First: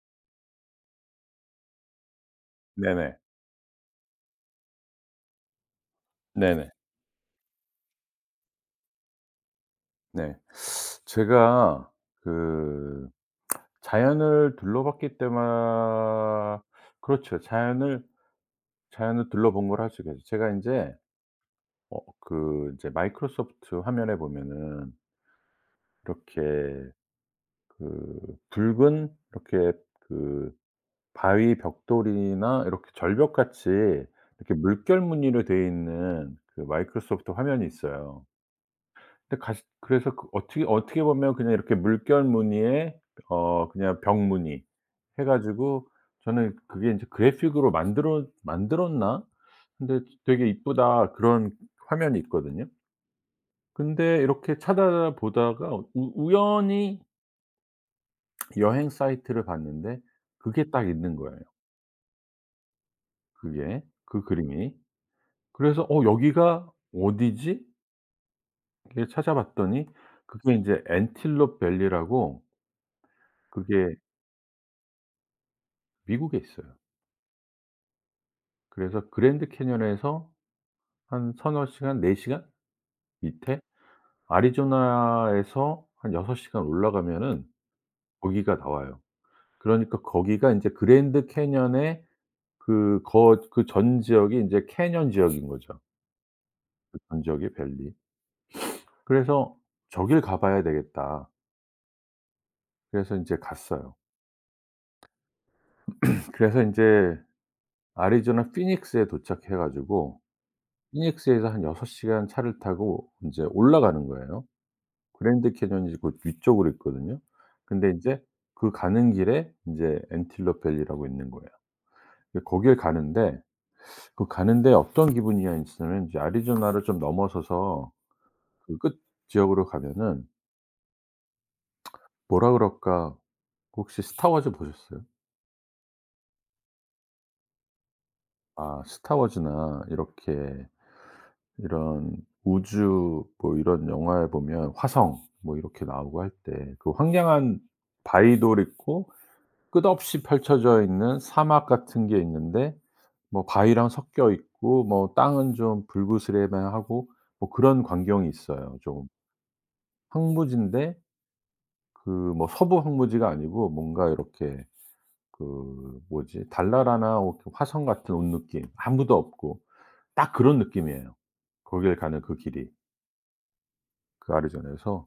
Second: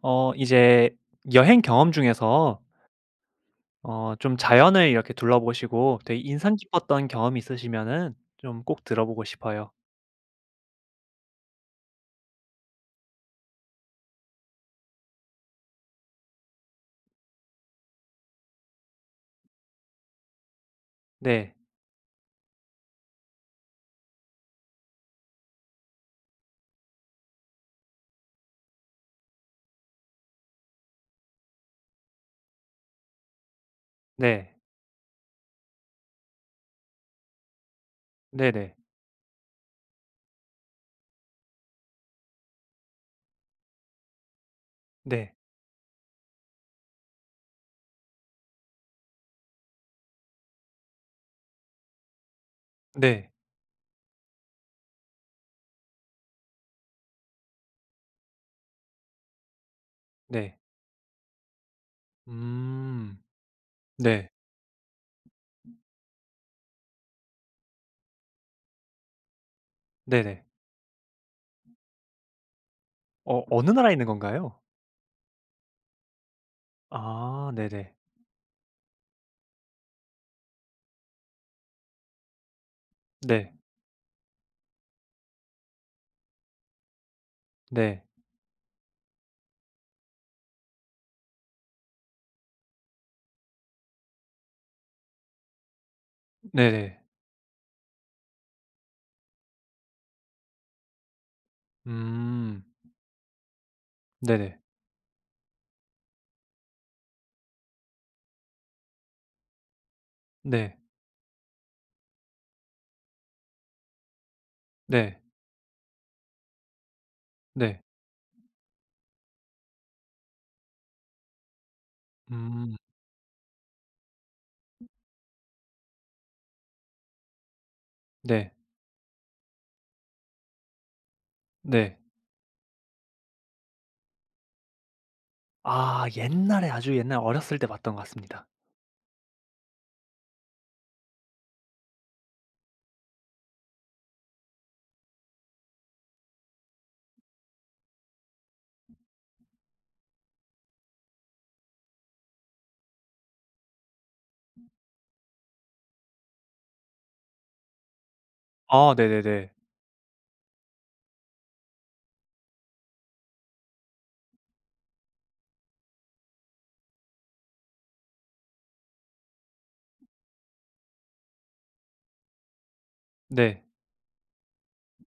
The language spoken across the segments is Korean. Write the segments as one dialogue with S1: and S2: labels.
S1: 이제 여행 경험 중에서
S2: 네네.
S1: 좀 자연을 이렇게 둘러보시고 되게 인상
S2: 네네.
S1: 깊었던 경험이 있으시면은 좀 꼭 들어보고 싶어요.
S2: 네. 제가 그 자연을 둘러봤기 때에 그렇죠. 자연을 둘러본 걸 할 수가 있요 제가 인제.
S1: 네.
S2: 그 이제 마이크로소프트 화면에 보면은 이렇게 그 붉은 이렇게 그 바위 벽돌이나 이렇게 절벽같이
S1: 네.
S2: 이렇게 물결 무늬로 되어 있는 그 마이크로소프트 화면이 있어요.
S1: 네네.
S2: 근데 가시 그래서 그 어떻게 보면 그냥 이렇게 물결 무늬에 그냥 벽 무늬 해
S1: 네.
S2: 가지고 저는 그게 인제 '그래픽으로 만들었나? 근데 되게 이쁘다.' 그런 화면이 있거든요.
S1: 네. 네.
S2: 근데 이렇게 찾아보다가 우 우연히 여행 사이트를 봤는데
S1: 네.
S2: 그게 딱 있는 거예요.
S1: 음.
S2: 그게, 그
S1: 네.
S2: 그림이. 그래서 '어 여기가 어디지?' 이렇게 찾아봤더니
S1: 네네.
S2: 그게 인제 엔틸롭 밸리라고.
S1: 어느 나라에
S2: 그게
S1: 있는 건가요?
S2: 미국에 있어요.
S1: 아 네네.
S2: 그래서 그랜드 캐니언에서 한 서너 시간, 4 시간
S1: 네.
S2: 밑에 애리조나에서 한 6 시간 올라가면은
S1: 네.
S2: 거기가 나와요. 그러니까 거기가 인제 그랜드 캐니언의 그 거 그 전 지역이 인제 캐니언 지역인 거죠.
S1: 네네.
S2: 그 전 지역이 밸리. 그래서 '저길 가 봐야 되겠다.'
S1: 음.
S2: 그래서 인제 갔어요.
S1: 네네.
S2: 그래서 인제 애리조나 피닉스에 도착해 가지고
S1: 네.
S2: 피닉스에서 한 6 시간 차를 타고 인제 올라가는 거예요.
S1: 네. 네.
S2: 그랜드 캐니언이 그 위쪽으로 있거든요.
S1: 네.
S2: 근데 인제 그 가는 길에 인제 엔틸러 밸리라고 있는 거예요. 근데 거길
S1: 음.
S2: 가는데 그 가는데 어떤 기분이었냐면 이제 애리조나를 좀 넘어서서
S1: 네.
S2: 그 끝 지역으로 가면은
S1: 네.
S2: 뭐라 그럴까, 혹시 스타 워즈 보셨어요?
S1: 아 옛날에 아주 옛날 어렸을 때 봤던 것 같습니다.
S2: 아 스타 워즈나 이렇게 이런 우주 뭐 이런 영화에 보면 화성 뭐 이렇게 나오고 할 때 그 황량한 바위돌 있고 끝없이 펼쳐져 있는 사막 같은 게 있는데 뭐 바위랑 섞여 있고 뭐 땅은 좀 불그스레만하고 뭐 그런 광경이 있어요.
S1: 아
S2: 좀
S1: 네네네.
S2: 황무지인데 그 뭐 서부 황무지가 아니고 뭔가 이렇게 그 뭐지 달나라나 그 화성 같은 온 느낌. 아무도 없고 딱 그런 느낌이에요. 거길 가는 그 길이
S1: 네.
S2: 그 아리조나에서.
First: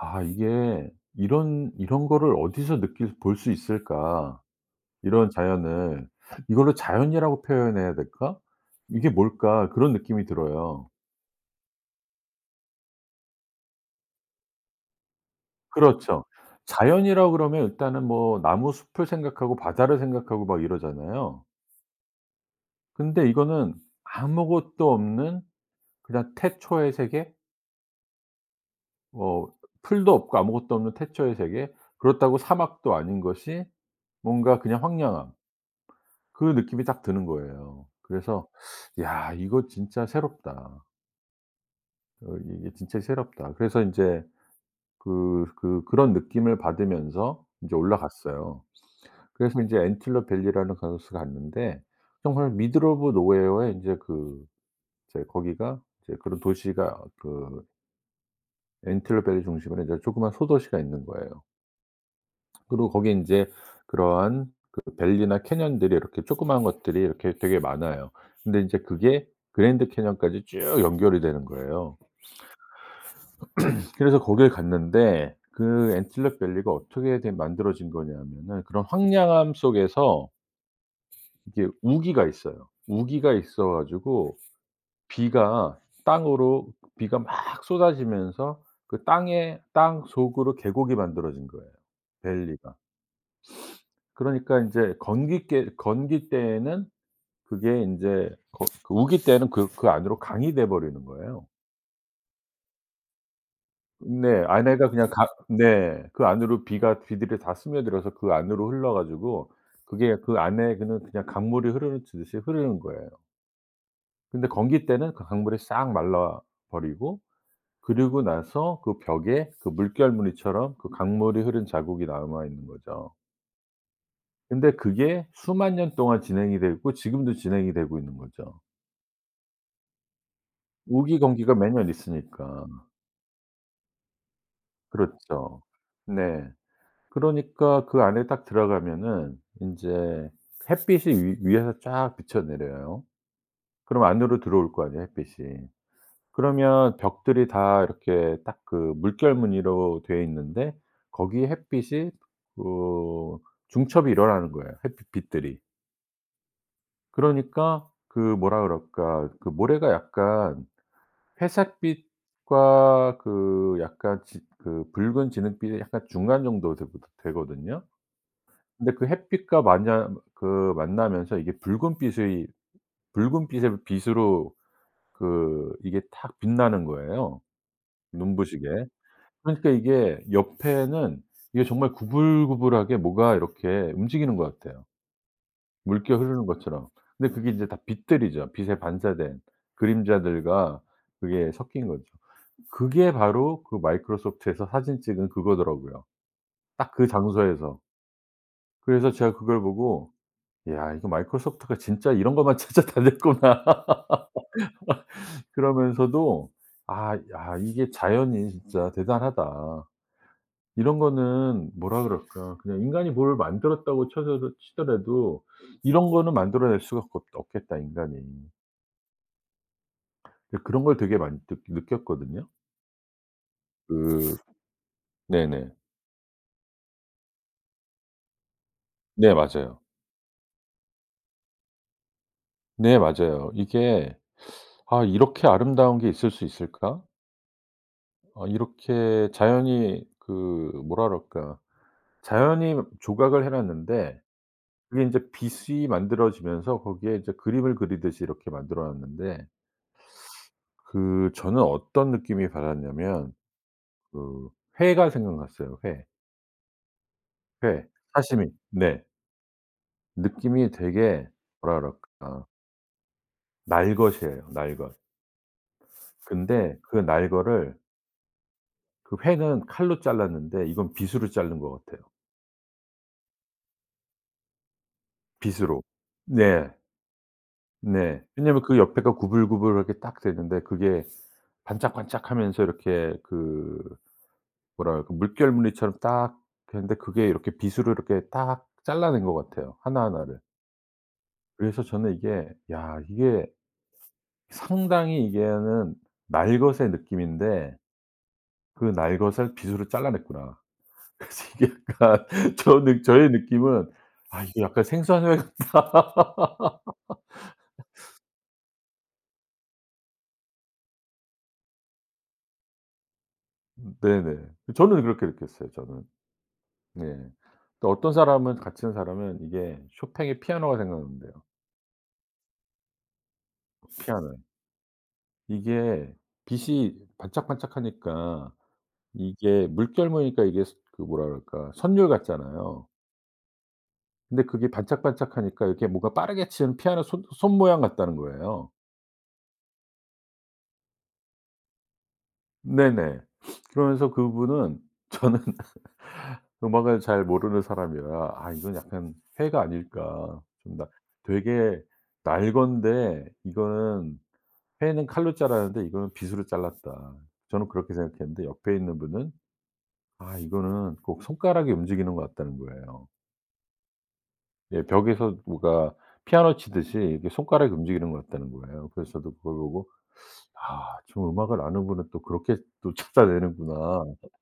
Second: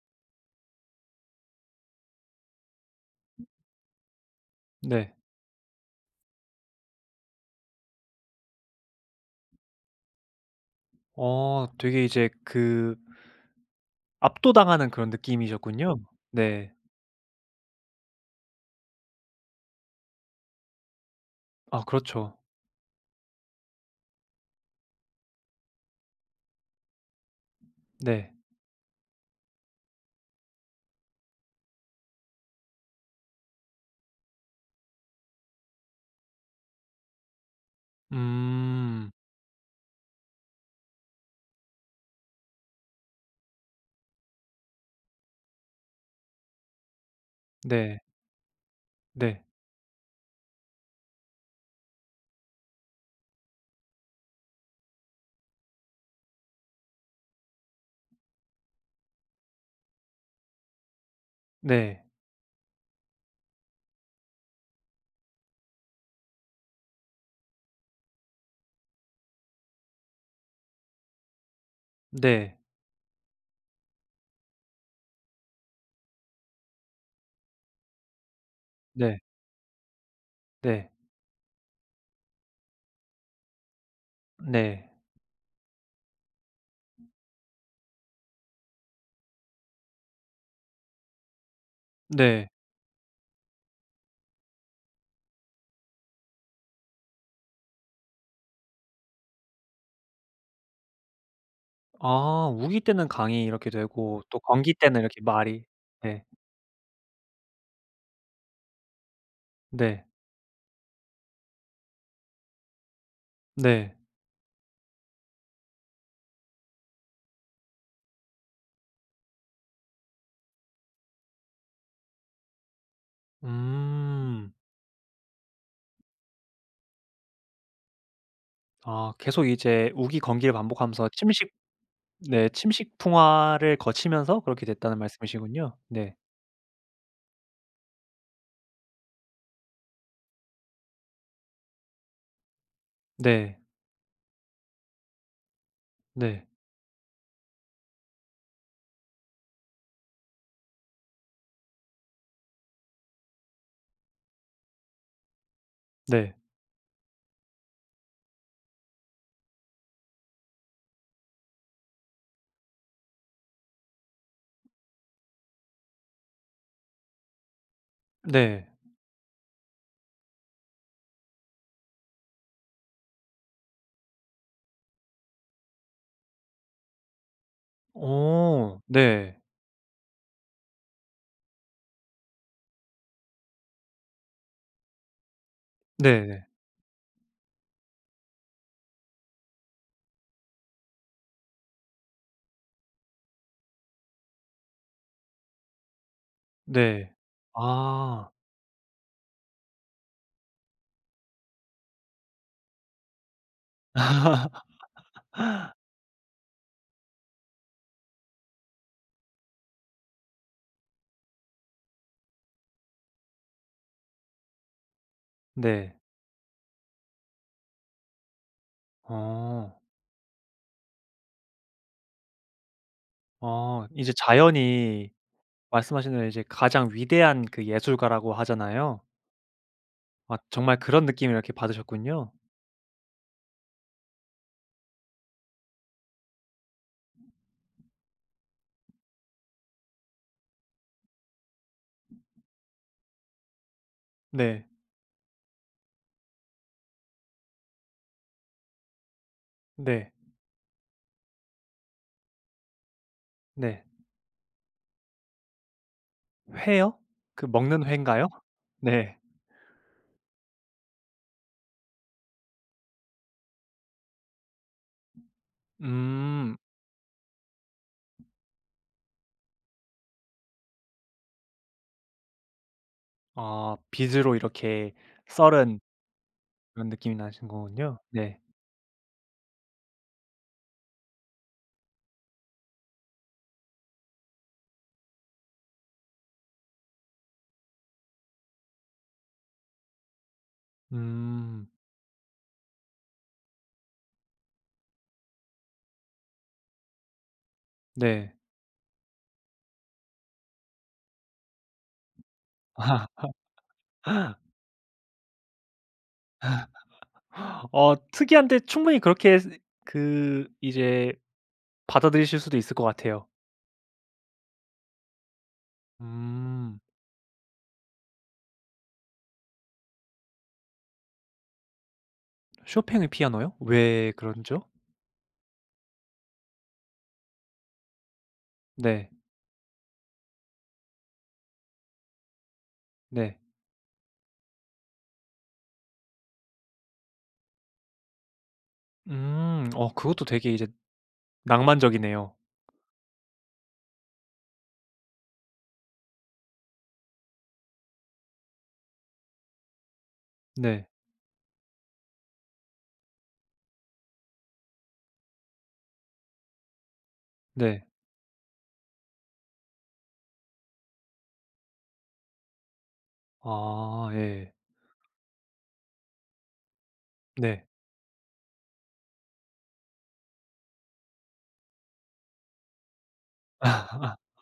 S2: '아 이게 이런 거를 어디서 느낄 볼 수 있을까?'
S1: 네.
S2: 이런 자연을 이걸로 자연이라고 표현해야 될까? 이게 뭘까?' 그런 느낌이 들어요.
S1: 되게 이제 그 압도당하는 그런 느낌이셨군요.
S2: 그렇죠.
S1: 네.
S2: 자연이라고 그러면 일단은 뭐 나무 숲을 생각하고 바다를 생각하고 막 이러잖아요.
S1: 아 그렇죠.
S2: 근데 이거는 아무것도 없는 그냥 태초의 세계?
S1: 네.
S2: 뭐 풀도 없고 아무것도 없는 태초의 세계. 그렇다고 사막도 아닌 것이 뭔가 그냥 황량함 그 느낌이 딱 드는 거예요. 그래서
S1: 음.
S2: '야 이거 진짜 새롭다. 이게 진짜 새롭다.' 그래서 인제 그런 느낌을 받으면서 이제
S1: 네.
S2: 올라갔어요.
S1: 네.
S2: 그래서 이제 엔틸러 밸리라는 곳을 갔는데 정말 미들 오브 노웨어에 인제 그 이제 거기가 이제 그런 도시가 그 엔틸러 밸리 중심으로 인제 조그만 소도시가 있는 거예요.
S1: 네.
S2: 그리고 거기에 인제 그러한 그 밸리나 캐년들이 이렇게 조그마한 것들이 이렇게 되게 많아요. 근데 인제 그게 그랜드 캐년까지 쭉 연결이 되는 거예요.
S1: 네.
S2: 그래서 거길 갔는데 그 엔틸럭 밸리가 어떻게 된 만들어진 거냐면은 그런
S1: 네.
S2: 황량함 속에서
S1: 네.
S2: 이게 우기가 있어요. 우기가 있어 가지고
S1: 네.
S2: 비가 땅으로 비가 막 쏟아지면서 그 땅에 땅 속으로 계곡이 만들어진 거예요,
S1: 네.
S2: 밸리가. 그러니까 인제 건기 때에는 그게 인제 거 그 우기 때는 그 안으로 강이 돼 버리는 거예요.
S1: 아 우기 때는 강이 이렇게 되고 또
S2: 네.
S1: 건기
S2: 아내가
S1: 때는
S2: 그냥
S1: 이렇게
S2: 가
S1: 말이
S2: 네.
S1: 네.
S2: 그 안으로 비가 비들이 다 스며들어서 그 안으로 흘러 가지고
S1: 네.
S2: 그게 그 안에 그는 그냥 강물이 흐르듯이 흐르는 거예요.
S1: 네.
S2: 근데 건기 때는 그 강물이 싹 말라 버리고, 그리고 나서 그 벽에 그 물결무늬처럼 그 강물이 흐른 자국이 남아 있는 거죠.
S1: 음.
S2: 근데 그게 수만 년 동안 진행이 되고 지금도 진행이 되고 있는 거죠.
S1: 아 계속 이제 우기, 건기를 반복하면서
S2: 우기
S1: 침식
S2: 건기가 매년
S1: 네
S2: 있으니까.
S1: 침식풍화를 거치면서 그렇게 됐다는
S2: 그렇죠.
S1: 말씀이시군요. 네.
S2: 네. 그러니까 그 안에 딱 들어가면은 인제 햇빛이 위 위에서 쫙 비쳐 내려요.
S1: 네.
S2: 그럼 안으로 들어올 거 아니에요, 햇빛이.
S1: 네.
S2: 그러면 벽들이 다 이렇게 딱 그 물결 무늬로 되어 있는데 거기에 햇빛이 어 중첩이 일어나는 거예요, 햇빛 빛들이.
S1: 네.
S2: 그러니까 그 뭐라 그럴까 그 모래가 약간 회색빛과 그 약간 지 그 붉은 진흙빛의 약간 중간 정도 되거든요.
S1: 네.
S2: 근데 그 햇빛과 만나 그 만나면서 이게 붉은빛의 빛으로 그 이게 탁 빛나는 거예요,
S1: 어
S2: 눈부시게.
S1: 네.
S2: 그러니까 이게 옆에는 이게 정말 구불구불하게 뭐가 이렇게 움직이는 것 같아요, 물결
S1: 네네.
S2: 흐르는 것처럼. 근데 그게 이제 다 빛들이죠. 빛에 반사된 그림자들과 그게 섞인 거죠. 그게 바로 그 마이크로소프트에서 사진 찍은 그거더라고요, 딱 그
S1: 네.
S2: 장소에서.
S1: 아.
S2: 그래서 제가 그걸 보고 '야 이거 마이크로소프트가 진짜 이런 것만 찾아다녔구나.' 그러면서도 '아 야 이게 자연이 진짜 대단하다.' 이런 거는 뭐라 그럴까 그냥 인간이 뭘 만들었다고 쳐서 치더라도
S1: 네.
S2: '이런 거는 만들어낼 수가 없 없겠다 인간이.'
S1: 어.
S2: 근데 그런 걸 되게 많이 느 느꼈거든요.
S1: 이제
S2: 그
S1: 자연이
S2: 네네.
S1: 말씀하신 대로 이제 가장 위대한 그 예술가라고 하잖아요.
S2: 네 맞아요.
S1: 아 정말 그런 느낌을 이렇게 받으셨군요.
S2: 네 맞아요. 이게 '아 이렇게 아름다운 게 있을 수 있을까? 아 이렇게 자연이 그 뭐라 그럴까 자연히 조각을 해 놨는데
S1: 네.
S2: 그게 인제 빗이 만들어지면서 거기에 이제 그림을 그리듯이 이렇게 만들어 놨는데
S1: 네.
S2: 그 저는 어떤 느낌이 받았냐면
S1: 네.
S2: 그 회가 생각났어요, 회.
S1: 회요? 그 먹는
S2: 회.
S1: 회인가요?
S2: 사시미. 네.
S1: 네.
S2: 느낌이 되게 뭐라 그럴까 날것이에요, 날것.
S1: 음.
S2: 근데 그 날것을 그 회는 칼로 잘랐는데 이건 빗으로 자른 것 같아요.
S1: 아 빗으로 이렇게 썰은
S2: 빗으로. 네.
S1: 그런 느낌이 나신 거군요.
S2: 네.
S1: 네.
S2: 왜냐면 그 옆에가 구불구불하게 딱 되는데 그게 반짝반짝하면서 이렇게 그 뭐랄까 물결무늬처럼 딱 되는데 그게 이렇게 빗으로 이렇게 딱 잘라낸 것 같아요 하나하나를.
S1: 음.
S2: 그래서 저는 이게 야 이게 상당히 이게는 날것의 느낌인데
S1: 네.
S2: 그 날것을 빗으로 잘라냈구나. 그래서 이게 약간 저 느 저의 느낌은 '아 이게 약간 생선회 같다.'
S1: 특이한데 충분히 그렇게 그 이제 받아들이실 수도 있을 것 같아요.
S2: 네네. 저는 그렇게 느꼈어요, 저는.
S1: 음.
S2: 네. 또 어떤 사람은 같은 사람은 이게 쇼팽의 피아노가 생각난대요.
S1: 쇼팽의 피아노요? 왜
S2: 피아노요.
S1: 그런죠?
S2: 이게 빛이 반짝반짝하니까
S1: 네.
S2: 이게 물결 무늬니까 이게 스 그 뭐라 그럴까 선율 같잖아요.
S1: 네.
S2: 근데 그게 반짝반짝하니까 이렇게 뭔가 빠르게 치는 피아노 손 모양 같다는 거예요.
S1: 음. 그것도 되게 이제 낭만적이네요.
S2: 네네. 그러면서 그분은 저는 음악을 잘 모르는 사람이라 '아 이건 약간 회가 아닐까.' 좀
S1: 네.
S2: 나 되게 날 건데 이거는 회는 칼로 자랐는데 이거는 빗으로 잘랐다. 저는
S1: 네.
S2: 그렇게 생각했는데 옆에 있는 분은 '아 이거는 꼭 손가락이 움직이는 것 같다'는 거예요.
S1: 아 예.
S2: 예 벽에서 누가 피아노 치듯이 이렇게
S1: 네.
S2: 손가락이 움직이는 것 같다는 거예요. 그래서 저도 그걸 보고 '아 좀 음악을 아는 분은 또 그렇게 또 찾아내는구나.'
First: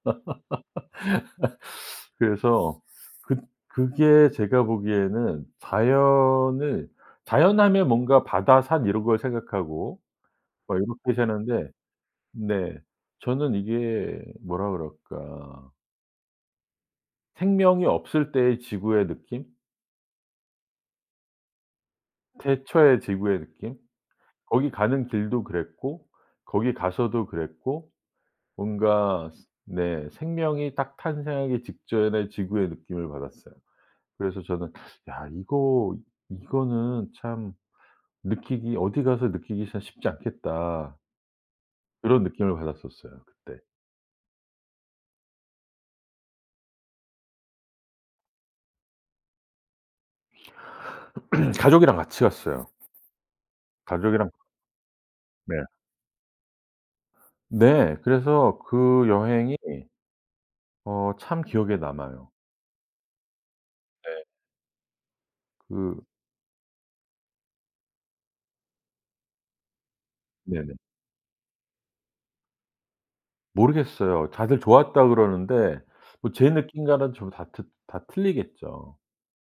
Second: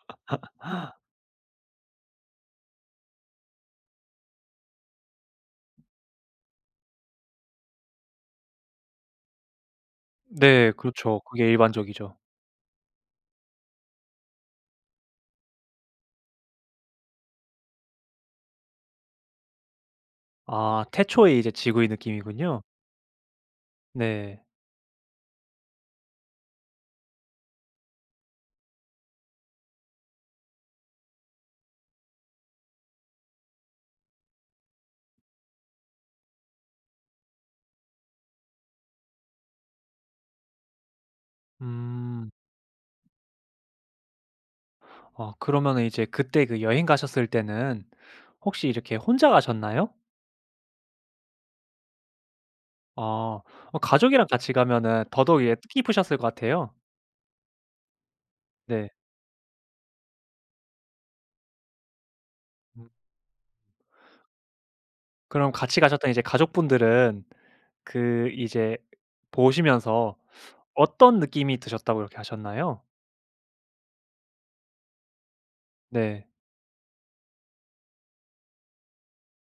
S2: 그래서 그 그게 제가 보기에는 자연을 자연하면 뭔가 바다, 산 이런 걸 생각하고
S1: 네.
S2: 막 이렇게
S1: 그렇죠. 그게
S2: 사는데
S1: 일반적이죠.
S2: 네 저는 이게 뭐라 그럴까 생명이 없을 때의 지구의 느낌?
S1: 아 태초의 이제 지구의 느낌이군요.
S2: 태초의 지구의 느낌?
S1: 네.
S2: 거기 가는 길도 그랬고 거기 가서도 그랬고 뭔가 스 네 생명이 딱 탄생하기 직전의 지구의 느낌을 받았어요. 그래서 저는 '야 이거 이거는 참 느끼기 어디 가서 느끼기 참 쉽지 않겠다.' 그런
S1: 음.
S2: 느낌을 받았었어요 그때.
S1: 그러면은 이제 그때 그 여행 가셨을 때는 혹시 이렇게 혼자 가셨나요?
S2: 가족이랑 같이 갔어요.
S1: 아. 가족이랑
S2: 가족이랑
S1: 같이 가면은 더더욱 예
S2: 네.
S1: 뜻깊으셨을 것 같아요.
S2: 네. 그래서
S1: 네.
S2: 그 여행이 참 기억에 남아요.
S1: 음.
S2: 네.
S1: 그럼 같이
S2: 그
S1: 가셨던 이제 가족분들은 그 이제 보시면서
S2: 네네.
S1: 어떤 느낌이 드셨다고 이렇게 하셨나요?
S2: 모르겠어요. 다들 좋았다 그러는데
S1: 네.
S2: 뭐 제 느낌과는 좀 다 틀리겠죠.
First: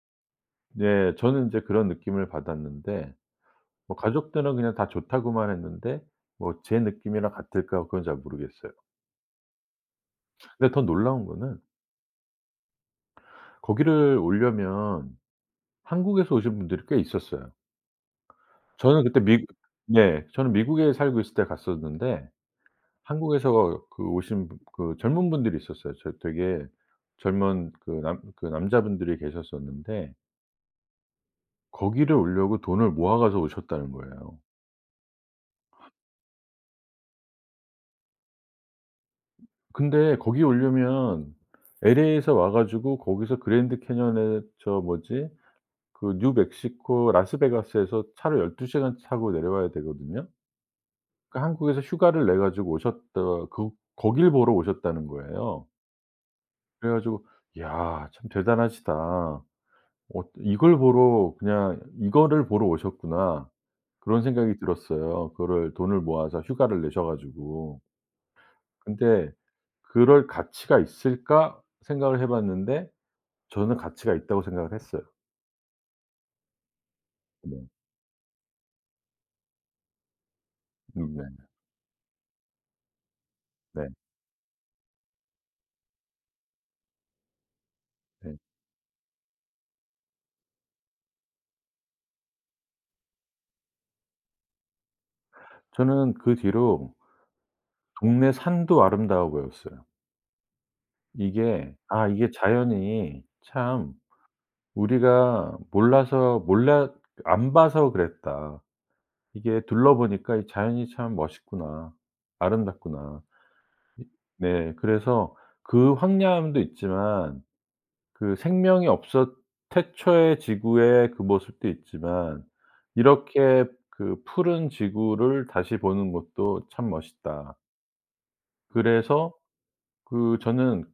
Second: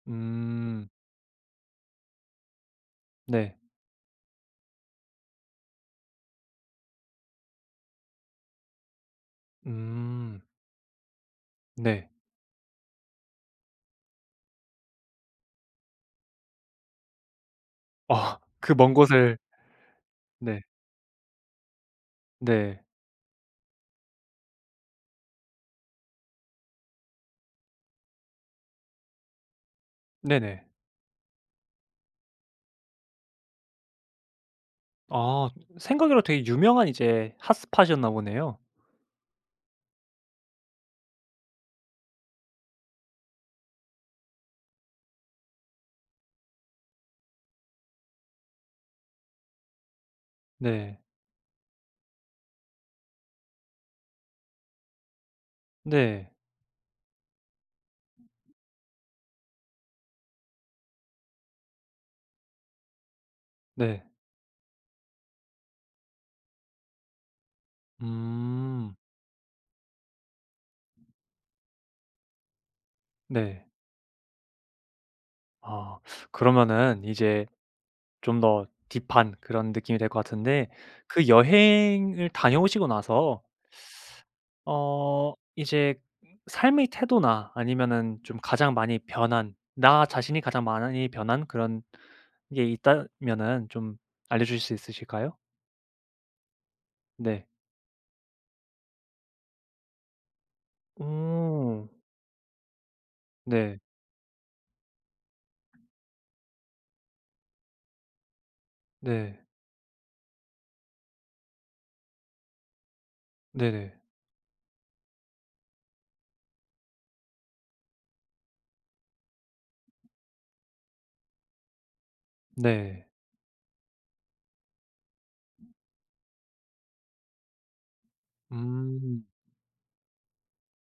S1: 음.
S2: 네. 저는 인제 그런 느낌을 받았는데
S1: 네.
S2: 뭐 가족들은 그냥 다 좋다고만 했는데 뭐 제 느낌이랑 같을까 그건 잘 모르겠어요.
S1: 음.
S2: 근데 더 놀라운 거는
S1: 네.
S2: 거기를 오려면 한국에서 오신 분들이 꽤 있었어요.
S1: 아 그 먼
S2: 저는 그때
S1: 곳을
S2: 미 네. 저는
S1: 네.
S2: 미국에 살고 있을 때 갔었는데
S1: 네.
S2: 한국에서 그 오신 분 그 젊은 분들이 있었어요. 저 되게 젊은 그 남 그 남자분들이 계셨었는데
S1: 네네.
S2: 거기를 오려고 돈을 모아가서 오셨다는 거예요.
S1: 아 생각으로 되게 유명한 이제 핫스팟이었나 보네요.
S2: 근데 거기 오려면 LA에서 와 가지고 거기서 그랜드 캐년에 저 뭐지 그 뉴멕시코 라스베가스에서 차를 12 시간 타고 내려와야 되거든요.
S1: 네.
S2: 그러니까 한국에서 휴가를 내 가지고 오셨다 그 거길 보러 오셨다는 거예요.
S1: 네.
S2: 그래 가지고 '야 참 대단하시다. 이걸 보러 그냥 이거를 보러 오셨구나.'
S1: 네.
S2: 그런 생각이 들었어요. 그거를 돈을 모아서 휴가를 내셔 가지고.
S1: 음.
S2: 근데 '그럴 가치가 있을까?' 생각을 해 봤는데
S1: 네.
S2: 저는 가치가 있다고 생각을 했어요.
S1: 아 그러면은 이제
S2: 네.
S1: 좀 더 딥한 그런 느낌이 될 것 같은데
S2: 네.
S1: 그 여행을 다녀오시고 나서
S2: 네.
S1: 이제 삶의 태도나 아니면은
S2: 네.
S1: 좀 가장 많이 변한 나 자신이 가장 많이 변한 그런 게 있다면은 좀 알려주실 수 있으실까요?
S2: 저는 그 뒤로
S1: 네.
S2: 동네 산도 아름다워 보였어요. 이게
S1: 오.
S2: 아 이게 자연이
S1: 네.
S2: 참 우리가 몰라서 몰라 안 봐서 그랬다.
S1: 네.
S2: 이게 둘러보니까 이 자연이 참 멋있구나. 아름답구나.
S1: 네네.
S2: 네. 그래서 그 황량함도 있지만 그 생명이 없었 태초의 지구의 그 모습도 있지만
S1: 네.
S2: 이렇게 그 푸른 지구를 다시 보는 것도 참 멋있다.
S1: 음.
S2: 그래서 그 저는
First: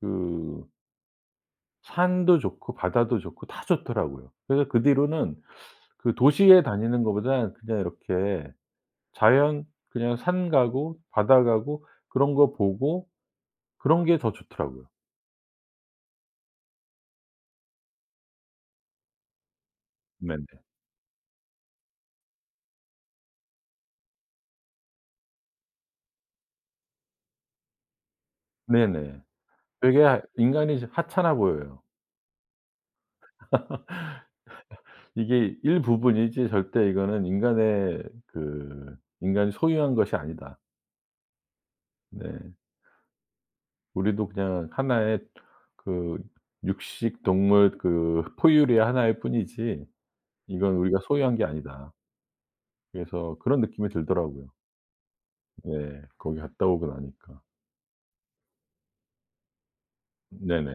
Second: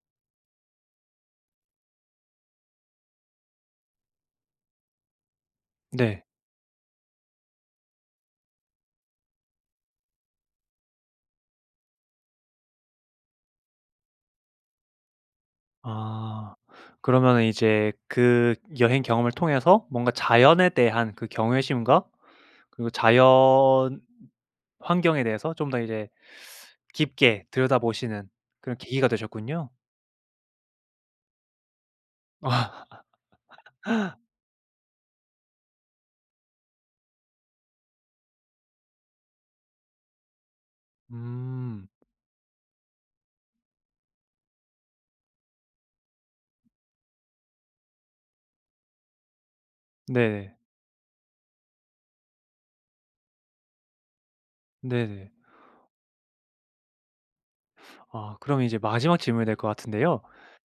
S2: 그 산도 좋고 바다도 좋고 다 좋더라고요. 그래서 그 뒤로는 그
S1: 네.
S2: 도시에 다니는 것보다는 그냥 이렇게 자연 그냥 산 가고 바다 가고 그런 거 보고 그런 게 더 좋더라고요.
S1: 아. 그러면은 이제 그 여행 경험을 통해서 뭔가 자연에
S2: 네네.
S1: 대한 그 경외심과 그리고 자연 환경에 대해서 좀 더 이제 깊게 들여다보시는 그런 계기가
S2: 네네.
S1: 되셨군요.
S2: 되게 인간이 이제 하찮아 보여요.
S1: 아.
S2: 이게 일부분이지 절대 이거는 인간의 그 인간이 소유한 것이 아니다.
S1: 음.
S2: 네. 우리도 그냥 하나의 그 육식 동물 그 포유류의 하나일 뿐이지
S1: 네네.
S2: 이건 우리가 소유한 게 아니다. 그래서 그런 느낌이 들더라고요.
S1: 네네.
S2: 네. 거기 갔다 오고 나니까.
S1: 아 그럼 이제 마지막 질문이 될 것 같은데요.
S2: 네네.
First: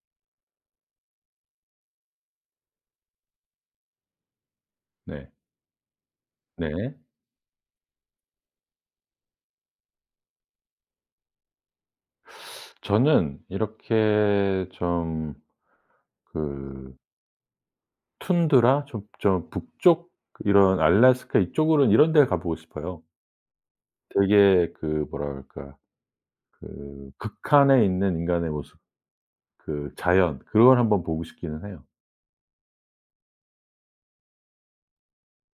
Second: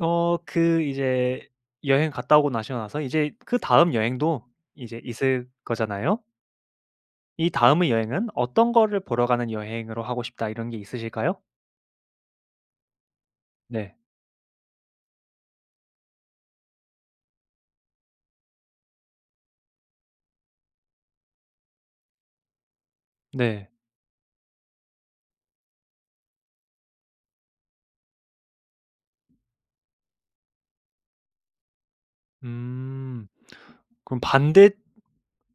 S1: 그 이제 여행 갔다 오고 나시고 나서 이제 그다음 여행도 이제
S2: 네.
S1: 있을 거잖아요.
S2: 네.
S1: 이 다음의 여행은 '어떤 거를 보러 가는 여행으로 하고 싶다.' 이런 게 있으실까요?
S2: 저는
S1: 네.
S2: 이렇게 좀 그 툰드라 좀 좀 북쪽 이런 알래스카 이쪽으로는 이런 데를 가 보고 싶어요.
S1: 네.
S2: 되게 그 뭐랄까 그 극한에 있는 인간의 모습 그 자연 그걸 한번 보고 싶기는 해요.
S1: 음. 그럼 반대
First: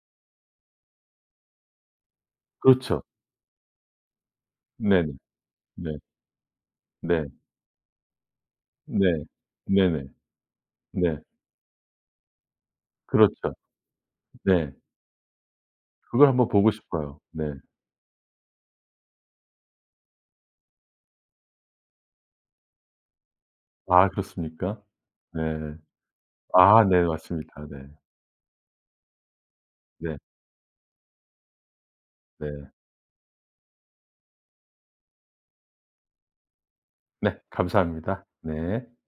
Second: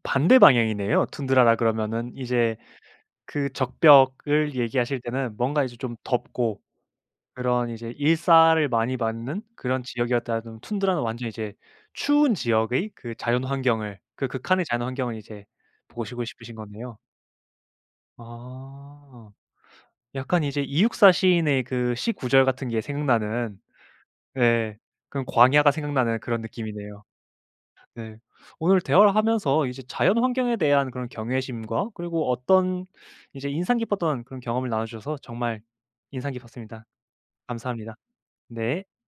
S1: 반대 방향이네요. 툰드라라 그러면은 이제
S2: 그렇죠.
S1: 그 적벽을 얘기하실
S2: 네네.
S1: 때는 뭔가 이제
S2: 네.
S1: 좀 덥고
S2: 네.
S1: 그런 이제 일사를 많이
S2: 네.
S1: 받는 그런
S2: 네네.
S1: 지역이었다면 툰드라는
S2: 네.
S1: 완전히 이제 추운 지역의 그 자연
S2: 그렇죠.
S1: 환경을 그 극한의
S2: 네.
S1: 자연 환경을 이제 보시고
S2: 그걸 한번
S1: 싶으신
S2: 보고
S1: 거네요.
S2: 싶어요. 네.
S1: 아. 약간 이제 이육사 시인의 그 시 구절 같은 게 생각나는
S2: 아
S1: 예.
S2: 그렇습니까?
S1: 그런 광야가
S2: 네.
S1: 생각나는 그런
S2: 아 네
S1: 느낌이네요.
S2: 맞습니다. 네.
S1: 네. 오늘 대화를 하면서 이제 자연
S2: 네.
S1: 환경에 대한 그런 경외심과 그리고
S2: 네.
S1: 어떤 이제 인상 깊었던 그런 경험을 나눠 주셔서 정말 인상 깊었습니다.
S2: 네.
S1: 감사합니다.
S2: 감사합니다. 네.
S1: 네.